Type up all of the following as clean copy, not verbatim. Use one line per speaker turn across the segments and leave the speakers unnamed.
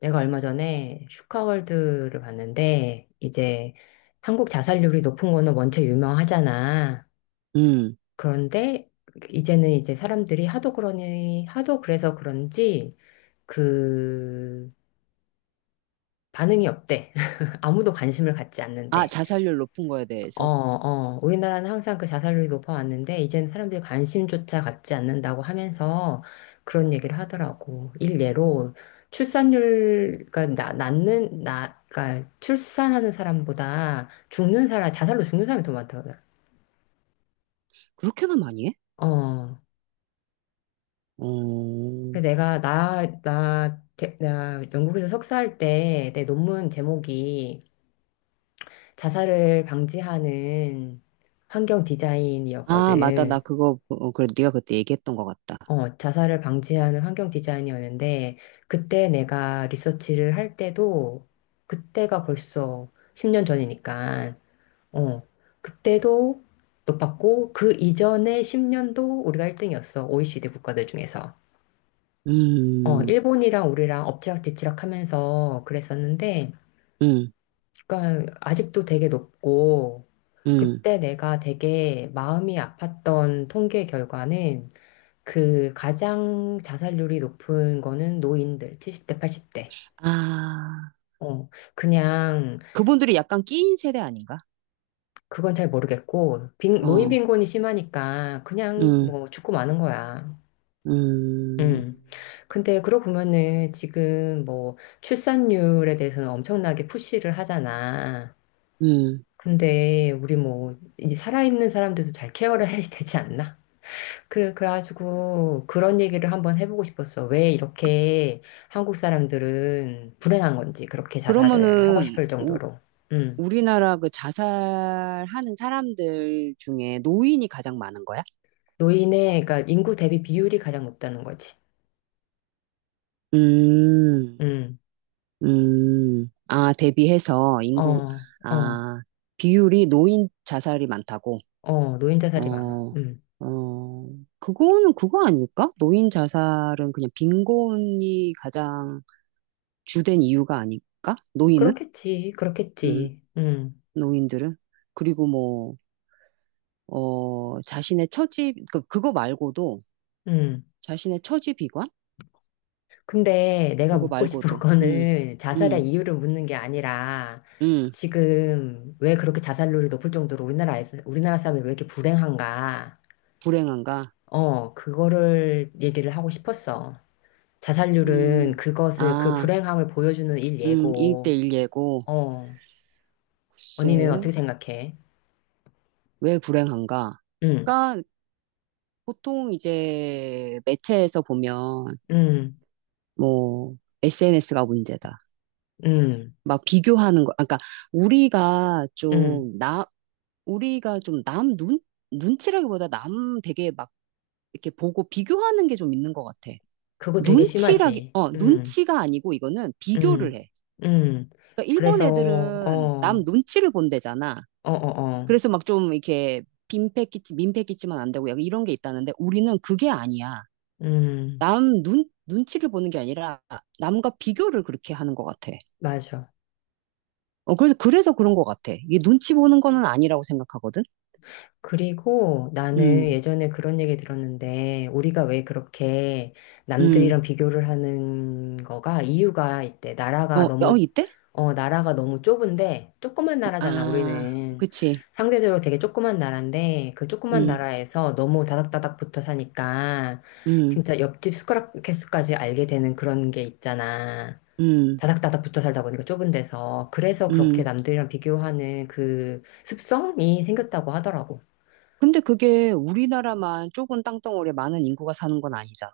내가 얼마 전에 슈카월드를 봤는데, 이제 한국 자살률이 높은 거는 원체 유명하잖아.
음.
그런데 이제는 이제 사람들이 하도 그래서 그런지 그 반응이 없대. 아무도 관심을 갖지
아,
않는데.
자살률 높은 거에
어,
대해서.
어, 우리나라는 항상 그 자살률이 높아왔는데, 이제는 사람들이 관심조차 갖지 않는다고 하면서 그런 얘기를 하더라고. 일례로 출산율, 그러니까 그러니까 출산하는 사람보다 죽는 사람, 자살로 죽는 사람이 더 많다거든.
그렇게나 많이 해?
어.
어.
그 내가 나 영국에서 석사할 때 내 논문 제목이 자살을 방지하는 환경
아, 맞다. 나
디자인이었거든.
그거, 어, 그래. 네가 그때 얘기했던 것 같다.
어, 자살을 방지하는 환경 디자인이었는데, 그때 내가 리서치를 할 때도, 그때가 벌써 10년 전이니까, 어, 그때도 높았고, 그 이전에 10년도 우리가 1등이었어. OECD 국가들 중에서. 어,
음,
일본이랑 우리랑 엎치락뒤치락 하면서 그랬었는데,
음,
그러니까 아직도 되게 높고,
음.
그때 내가 되게 마음이 아팠던 통계 결과는 그 가장 자살률이 높은 거는 노인들 70대, 80대.
아,
어, 그냥
그분들이 약간 끼인 세대 아닌가?
그건 잘 모르겠고 노인
어,
빈곤이 심하니까 그냥
음,
뭐 죽고 마는 거야.
음,
음. 근데 그러고 보면은 지금 뭐 출산율에 대해서는 엄청나게 푸시를 하잖아.
음.
근데 우리 뭐 이제 살아있는 사람들도 잘 케어를 해야 되지 않나? 그래, 그래가지고 그런 얘기를 한번 해보고 싶었어. 왜 이렇게 한국 사람들은 불행한 건지, 그렇게 자살을 하고
그러면은,
싶을
우,
정도로. 음.
우리나라 그 자살하는 사람들 중에 노인이 가장 많은 거야?
노인의, 그러니까 인구 대비 비율이 가장 높다는 거지.
음.
음.
아, 대비해서 인구,
어, 어,
아, 비율이 노인 자살이 많다고.
어, 노인 자살이 많아.
어,
음.
어, 그거는 그거 아닐까? 노인 자살은 그냥 빈곤이 가장 주된 이유가 아닐까? 노인은?
그렇겠지,
음,
그렇겠지.
노인들은? 그리고 뭐, 어, 자신의 처지, 그, 그거 말고도,
음.
자신의 처지 비관?
근데 내가
그거
묻고 싶은
말고도,
거는 자살의
음,
이유를 묻는 게 아니라
음,
지금 왜 그렇게 자살률이 높을 정도로 우리나라에서, 우리나라 사람이 왜 이렇게 불행한가?
불행한가?
어, 그거를 얘기를 하고 싶었어. 자살률은
음,
그것을, 그
아,
불행함을 보여주는 일 예고.
1대1 예고.
어, 언니는
글쎄,
어떻게 생각해?
왜 불행한가?
응,
그러니까 보통 이제 매체에서 보면
응,
뭐 SNS가 문제다.
응,
막 비교하는 거. 그러니까 우리가
응.
좀 나, 우리가 좀 남 눈? 눈치라기보다 남 되게 막 이렇게 보고 비교하는 게 좀 있는 것 같아.
그거 되게
눈치라기,
심하지.
어,
응,
눈치가 아니고 이거는 비교를
응,
해.
응.
그러니까 일본
그래서, 어,
애들은 남
어,
눈치를 본대잖아.
어, 어.
그래서 막 좀 이렇게 민폐 끼치면 안 되고 약간 이런 게 있다는데 우리는 그게 아니야.
음,
남 눈, 눈치를 보는 게 아니라 남과 비교를 그렇게 하는 것 같아.
맞아.
어, 그래서, 그래서 그런 것 같아. 이게 눈치 보는 거는 아니라고 생각하거든.
그리고 나는
음,
예전에 그런 얘기 들었는데, 우리가 왜 그렇게
음.
남들이랑 비교를 하는 거가 이유가 있대.
어, 어, 이때?
나라가 너무 좁은데, 조그만 나라잖아,
아,
우리는.
그치.
상대적으로 되게 조그만 나라인데, 그 조그만
음,
나라에서 너무 다닥다닥 붙어 사니까,
음,
진짜 옆집 숟가락 개수까지 알게 되는 그런 게 있잖아.
음,
다닥다닥 붙어 살다 보니까 좁은 데서. 그래서 그렇게
음.
남들이랑 비교하는 그 습성이 생겼다고 하더라고.
근데 그게 우리나라만 좁은 땅덩어리에 많은 인구가 사는 건 아니잖아.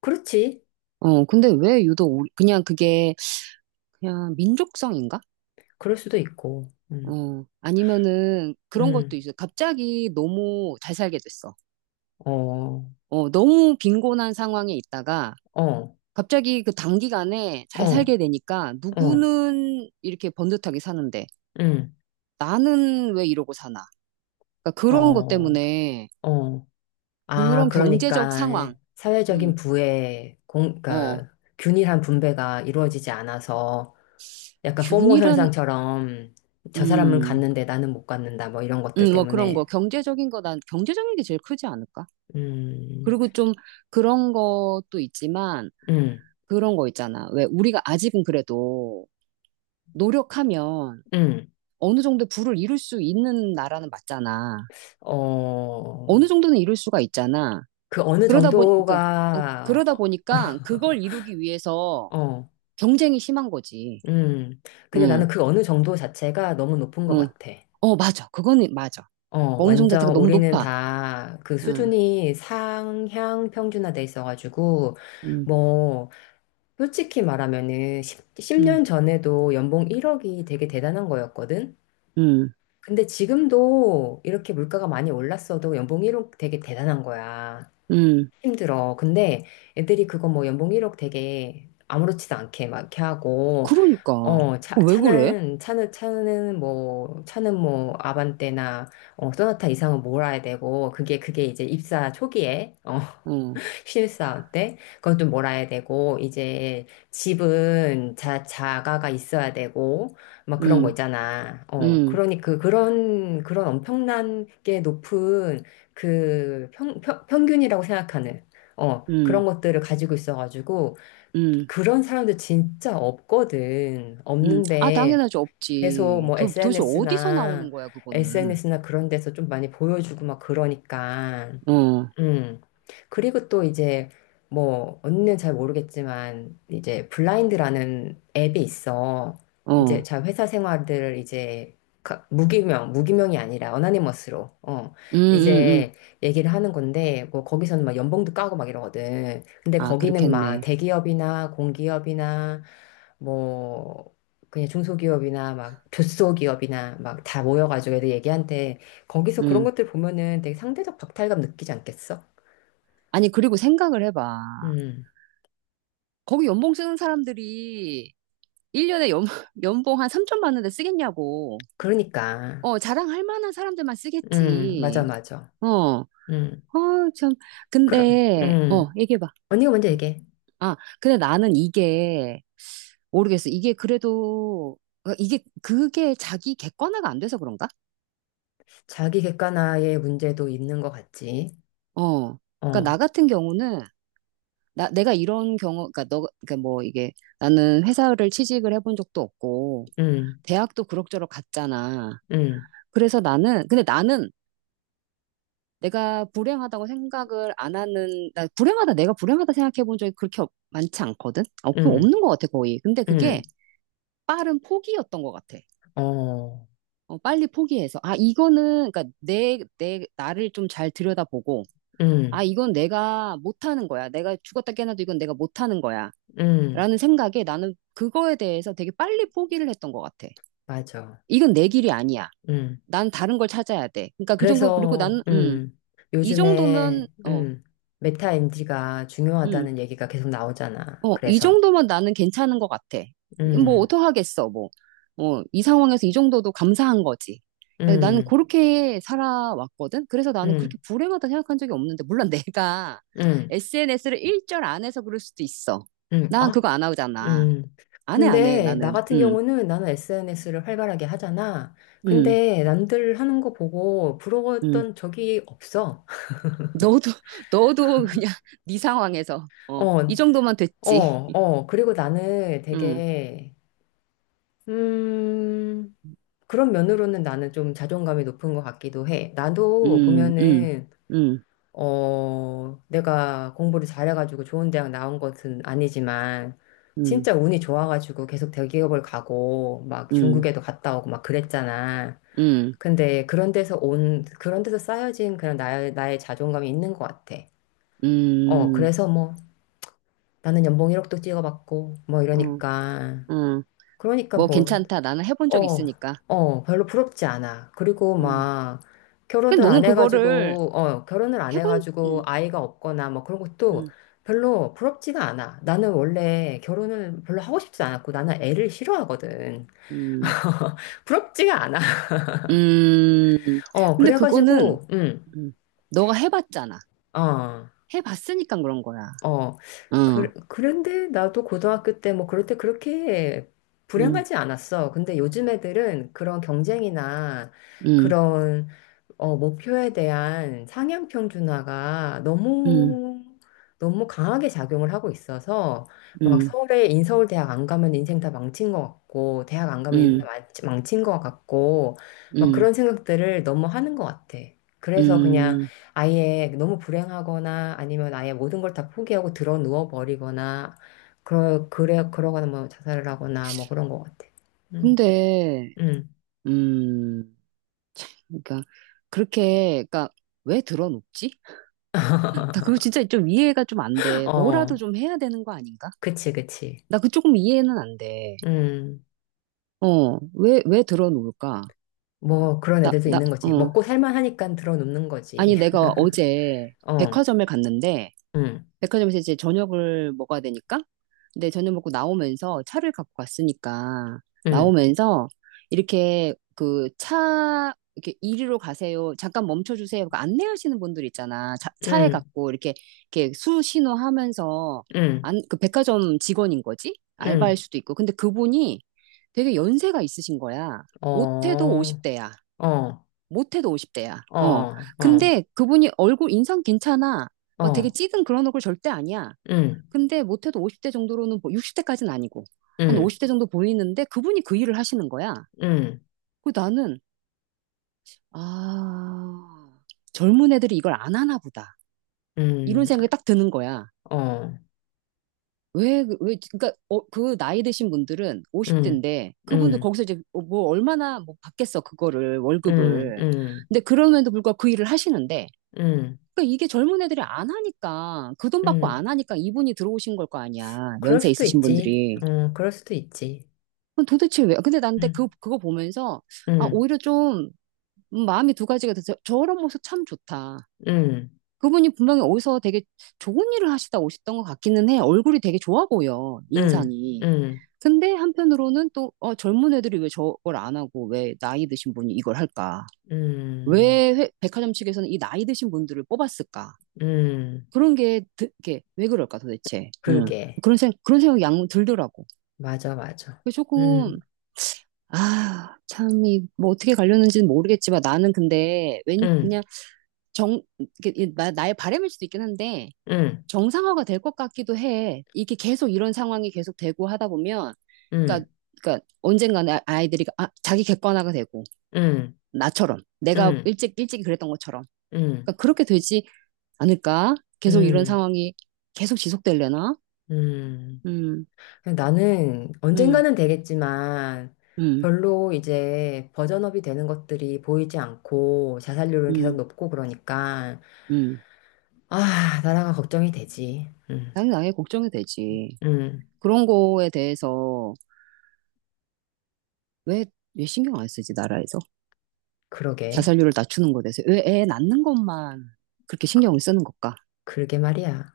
그렇지.
어, 근데 왜 유독 우리- 그냥 그게 그냥 민족성인가?
그럴 수도 있고.
어, 아니면은 그런 것도
음,
있어요. 갑자기 너무 잘 살게 됐어.
어, 어,
어, 너무 빈곤한 상황에 있다가
어,
갑자기 그 단기간에 잘 살게 되니까
어,
누구는 이렇게 번듯하게 사는데
음,
나는 왜 이러고 사나. 그러니까 그런 것
어,
때문에
어. 아,
그런 경제적
그러니까
상황, 음,
사회적인 부의
어,
그러니까 균일한 분배가 이루어지지 않아서 약간 포모
균이란,
현상처럼 저 사람은
음,
갔는데 나는 못 갔는다 뭐 이런 것들
뭐 그런 거
때문에
경제적인 거 난 경제적인 게 제일 크지 않을까?
음,
그리고 좀 그런 것도 있지만
음,
그런 거 있잖아. 왜 우리가 아직은 그래도 노력하면
음,
어느 정도 부를 이룰 수 있는 나라는 맞잖아.
어,
어느 정도는 이룰 수가 있잖아.
그 어느
그러다 보니, 그, 아,
정도가
그러다 보니까 그걸 이루기 위해서
어,
경쟁이 심한 거지.
음, 근데
응,
나는 그 어느 정도 자체가 너무 높은 것
응.
같아.
어, 맞아. 그거는 맞아.
어,
어느 정도 대가
완전
너무
우리는
높아.
다 그
응,
수준이 상향 평준화돼 있어가지고
응,
뭐 솔직히 말하면은 10,
응,
년 전에도 연봉 1억이 되게 대단한 거였거든?
응,
근데 지금도 이렇게 물가가 많이 올랐어도 연봉 1억 되게 대단한 거야.
응.
힘들어. 근데 애들이 그거 뭐 연봉 1억 되게 아무렇지도 않게 막 이렇게 하고,
그러니까.
어, 차,
어, 왜 그래?
차는, 차는, 차는 뭐, 차는 뭐, 아반떼나, 어, 소나타 이상은 몰아야 되고, 그게 이제 입사 초기에,
응,
신입사원 때. 그것도 몰아야 되고, 이제 집은 자가가 있어야 되고, 막 그런 거
응,
있잖아. 어,
응,
그러니 그런 엄청난 게 높은 그 평균이라고 생각하는, 어,
응,
그런 것들을 가지고 있어가지고,
응,
그런 사람들 진짜 없거든.
응. 아,
없는데,
당연하지.
계속
없지.
뭐
도, 도대체 어디서 나오는
SNS나,
거야, 그거는.
SNS나 그런 데서 좀 많이 보여주고 막 그러니까.
어,
음. 그리고 또 이제 뭐 언니는 잘 모르겠지만 이제 블라인드라는 앱이 있어.
어.
이제 자 회사 생활들을 이제 무기명, 무기명이 아니라 어나니머스로
음, 음, 음.
이제 얘기를 하는 건데 뭐 거기서는 막 연봉도 까고 막 이러거든. 근데
아,
거기는 막
그렇겠네.
대기업이나 공기업이나 뭐 그냥 중소기업이나 막 조소기업이나 막 다 모여가지고 애들 얘기한테 거기서 그런
음.
것들 보면은 되게 상대적 박탈감 느끼지 않겠어?
아니, 그리고 생각을 해봐.
음,
거기 연봉 쓰는 사람들이 1년에 연봉 한 3천 받는데 쓰겠냐고.
그러니까.
어, 자랑할 만한 사람들만
맞아,
쓰겠지.
맞아.
어, 어,
음,
참.
그럼,
근데, 어, 얘기해봐.
언니가 먼저
음.
얘기해.
아, 근데 나는 이게, 모르겠어. 이게 그래도, 어, 이게, 그게 자기 객관화가 안 돼서 그런가?
자기 객관화의 문제도 있는 것 같지.
어. 그러니까
어,
나 같은 경우는 내가 이런 경우, 그러니까 너, 그러니까 뭐 이게 나는 회사를 취직을 해본 적도 없고,
음,
대학도 그럭저럭 갔잖아.
음,
그래서 나는, 근데 나는 내가 불행하다고 생각을 안 하는, 나 불행하다, 내가 불행하다 생각해 본 적이 그렇게 많지 않거든? 어, 그
음,
없는 것 같아, 거의. 근데 그게
음,
빠른 포기였던 것 같아.
어,
어, 빨리 포기해서. 아, 이거는, 그러니까 나를 좀 잘 들여다보고, 아,
음,
이건 내가 못하는 거야. 내가 죽었다 깨어나도 이건 내가 못하는 거야.
음,
라는 생각에 나는 그거에 대해서 되게 빨리 포기를 했던 것 같아.
맞아.
이건 내 길이 아니야.
음,
난 다른 걸 찾아야 돼. 그러니까 그 정도, 그리고
그래서
나는, 이 정도면,
요즘에
어,
메타 MD가
음,
중요하다는 얘기가 계속 나오잖아.
어, 이
그래서.
정도면 나는 괜찮은 것 같아. 뭐,
음,
어떡하겠어, 뭐. 어, 이 상황에서 이 정도도 감사한 거지. 그러니까 나는
음,
그렇게 살아왔거든. 그래서 나는
음,
그렇게 불행하다 생각한 적이 없는데, 물론 내가
음.
SNS를 일절 안 해서 그럴 수도 있어. 난
아,
그거 안 하잖아.
음.
안 해, 안 해,
근데 나
나는.
같은 경우는 나는 SNS를 활발하게 하잖아.
음,
근데 남들 하는 거 보고
음.
부러웠던 적이 없어.
너도, 너도 그냥 네 상황에서,
어,
어, 이 정도면
어,
됐지.
어. 그리고 나는
음,
되게, 음, 그런 면으로는 나는 좀 자존감이 높은 것 같기도 해. 나도
음, 음,
보면은
음,
내가 공부를 잘해가지고 좋은 대학 나온 것은 아니지만,
음,
진짜 운이 좋아가지고 계속 대기업을 가고, 막
음,
중국에도 갔다 오고 막 그랬잖아.
음,
근데 그런 데서 쌓여진 그냥 나의 자존감이 있는 것 같아.
음,
그래서 뭐, 나는 연봉 1억도 찍어봤고, 뭐
어,
이러니까.
음.
그러니까
뭐
뭐,
괜찮다. 나는 해본 적
어,
있으니까.
별로 부럽지 않아. 그리고
음.
막
근데 너는 그거를
결혼을 안
해본,
해가지고 아이가 없거나 뭐 그런 것도
음,
별로 부럽지가 않아. 나는 원래 결혼을 별로 하고 싶지 않았고 나는 애를 싫어하거든.
음,
부럽지가 않아.
음.
어,
근데 그거는,
그래가지고,
음, 너가 해봤잖아.
어,
해봤으니까 그런 거야.
어.
어,
그런데 나도 고등학교 때 뭐 그럴 때 그렇게
음,
불행하지 않았어. 근데 요즘 애들은 그런 경쟁이나
음,
그런 목표에 대한 상향 평준화가
음,
너무 너무 강하게 작용을 하고 있어서 막
음,
서울에 인서울 대학 안 가면 인생 다 망친 것 같고 대학 안 가면 인생 다
음,
망친 것 같고 막
음,
그런 생각들을 너무 하는 것 같아. 그래서 그냥
음.
아예 너무 불행하거나 아니면 아예 모든 걸 다 포기하고 들어 누워 버리거나 그러거나 뭐 자살을 하거나 뭐 그런 것 같아. 음,
근데,
음,
음, 그러니까 그렇게, 그러니까 왜 들어눕지? 나 그거 진짜 좀 이해가 좀 안 돼.
어,
뭐라도 좀 해야 되는 거 아닌가?
그치, 그치.
나 그 조금 이해는 안 돼.
음.
어, 왜, 왜 들어놓을까?
뭐 그런 애들도 있는 거지.
어.
먹고 살만하니까 들어눕는 거지.
아니, 내가 어제
어,
백화점을 갔는데,
응,
백화점에서 이제 저녁을 먹어야 되니까. 근데 저녁 먹고 나오면서 차를 갖고 갔으니까
응,
나오면서 이렇게 그 차 이렇게 이리로 가세요. 잠깐 멈춰 주세요. 그 안내하시는 분들 있잖아. 차, 차에
응,
갖고 이렇게 수신호 하면서
응,
안, 그 백화점 직원인 거지? 알바일
응,
수도 있고. 근데 그분이 되게 연세가 있으신 거야.
어,
못해도
어,
50대야.
어,
못해도 50대야. 어.
어,
근데 그분이 얼굴 인상 괜찮아. 막 되게
어,
찌든 그런 얼굴 절대 아니야.
응,
근데 못해도 50대 정도로는, 뭐 60대까지는 아니고, 한
응,
50대 정도 보이는데 그분이 그 일을 하시는 거야.
응,
그 나는, 아, 젊은 애들이 이걸 안 하나 보다. 이런
응,
생각이 딱 드는 거야.
어,
왜, 그- 왜, 그니까, 어, 그 나이 드신 분들은
응,
50대인데, 그분들
응,
거기서 이제 어, 뭐 얼마나 뭐 받겠어, 그거를,
응,
월급을.
응,
근데 그럼에도 불구하고 그 일을 하시는데,
응,
그니까 이게 젊은 애들이 안 하니까, 그 돈 받고
응.
안 하니까 이분이 들어오신 걸 거 아니야.
그럴
연세
수도
있으신
있지.
분들이.
어, 그럴 수도 있지.
그럼 도대체 왜? 근데 난 근데
응,
그, 그거 보면서, 아,
응,
오히려 좀, 마음이 두 가지가 돼서 저런 모습 참 좋다.
응,
그분이 분명히 어디서 되게 좋은 일을 하시다 오셨던 것 같기는 해. 얼굴이 되게 좋아 보여,
응,
인상이.
응,
근데 한편으로는 또, 어, 젊은 애들이 왜 저걸 안 하고, 왜 나이 드신 분이 이걸 할까?
응,
왜 백화점 측에서는 이 나이 드신 분들을 뽑았을까?
응.
그런 게, 드, 게왜 그럴까 도대체? 음.
그러게.
그런 생각이 양 들더라고.
맞아, 맞아.
그래서 조금,
응.
아, 참, 이, 뭐, 어떻게 가려는지는 모르겠지만, 나는 근데, 왠,
응.
그냥, 정, 나의 바람일 수도 있긴 한데,
응,
정상화가 될 것 같기도 해. 이게 계속 이런 상황이 계속 되고 하다 보면, 그러니까,
응,
그러니까, 언젠가는 아이들이, 아, 자기 객관화가 되고,
응,
나처럼,
응,
일찍 그랬던 것처럼.
응,
그러니까, 그렇게 되지 않을까? 계속 이런
응,
상황이 계속 지속되려나?
응.
음,
나는
음,
언젠가는 되겠지만
음,
별로 이제 버전업이 되는 것들이 보이지 않고 자살률은 계속
음,
높고 그러니까
음.
아, 나라가 걱정이 되지. 응,
당연히 나의 걱정이 되지.
응,
그런 거에 대해서, 왜, 왜 신경 안 쓰지, 나라에서?
그러게.
자살률을 낮추는 것에 대해서. 왜 애 낳는 것만 그렇게
그,
신경을 쓰는 걸까?
그러게 말이야.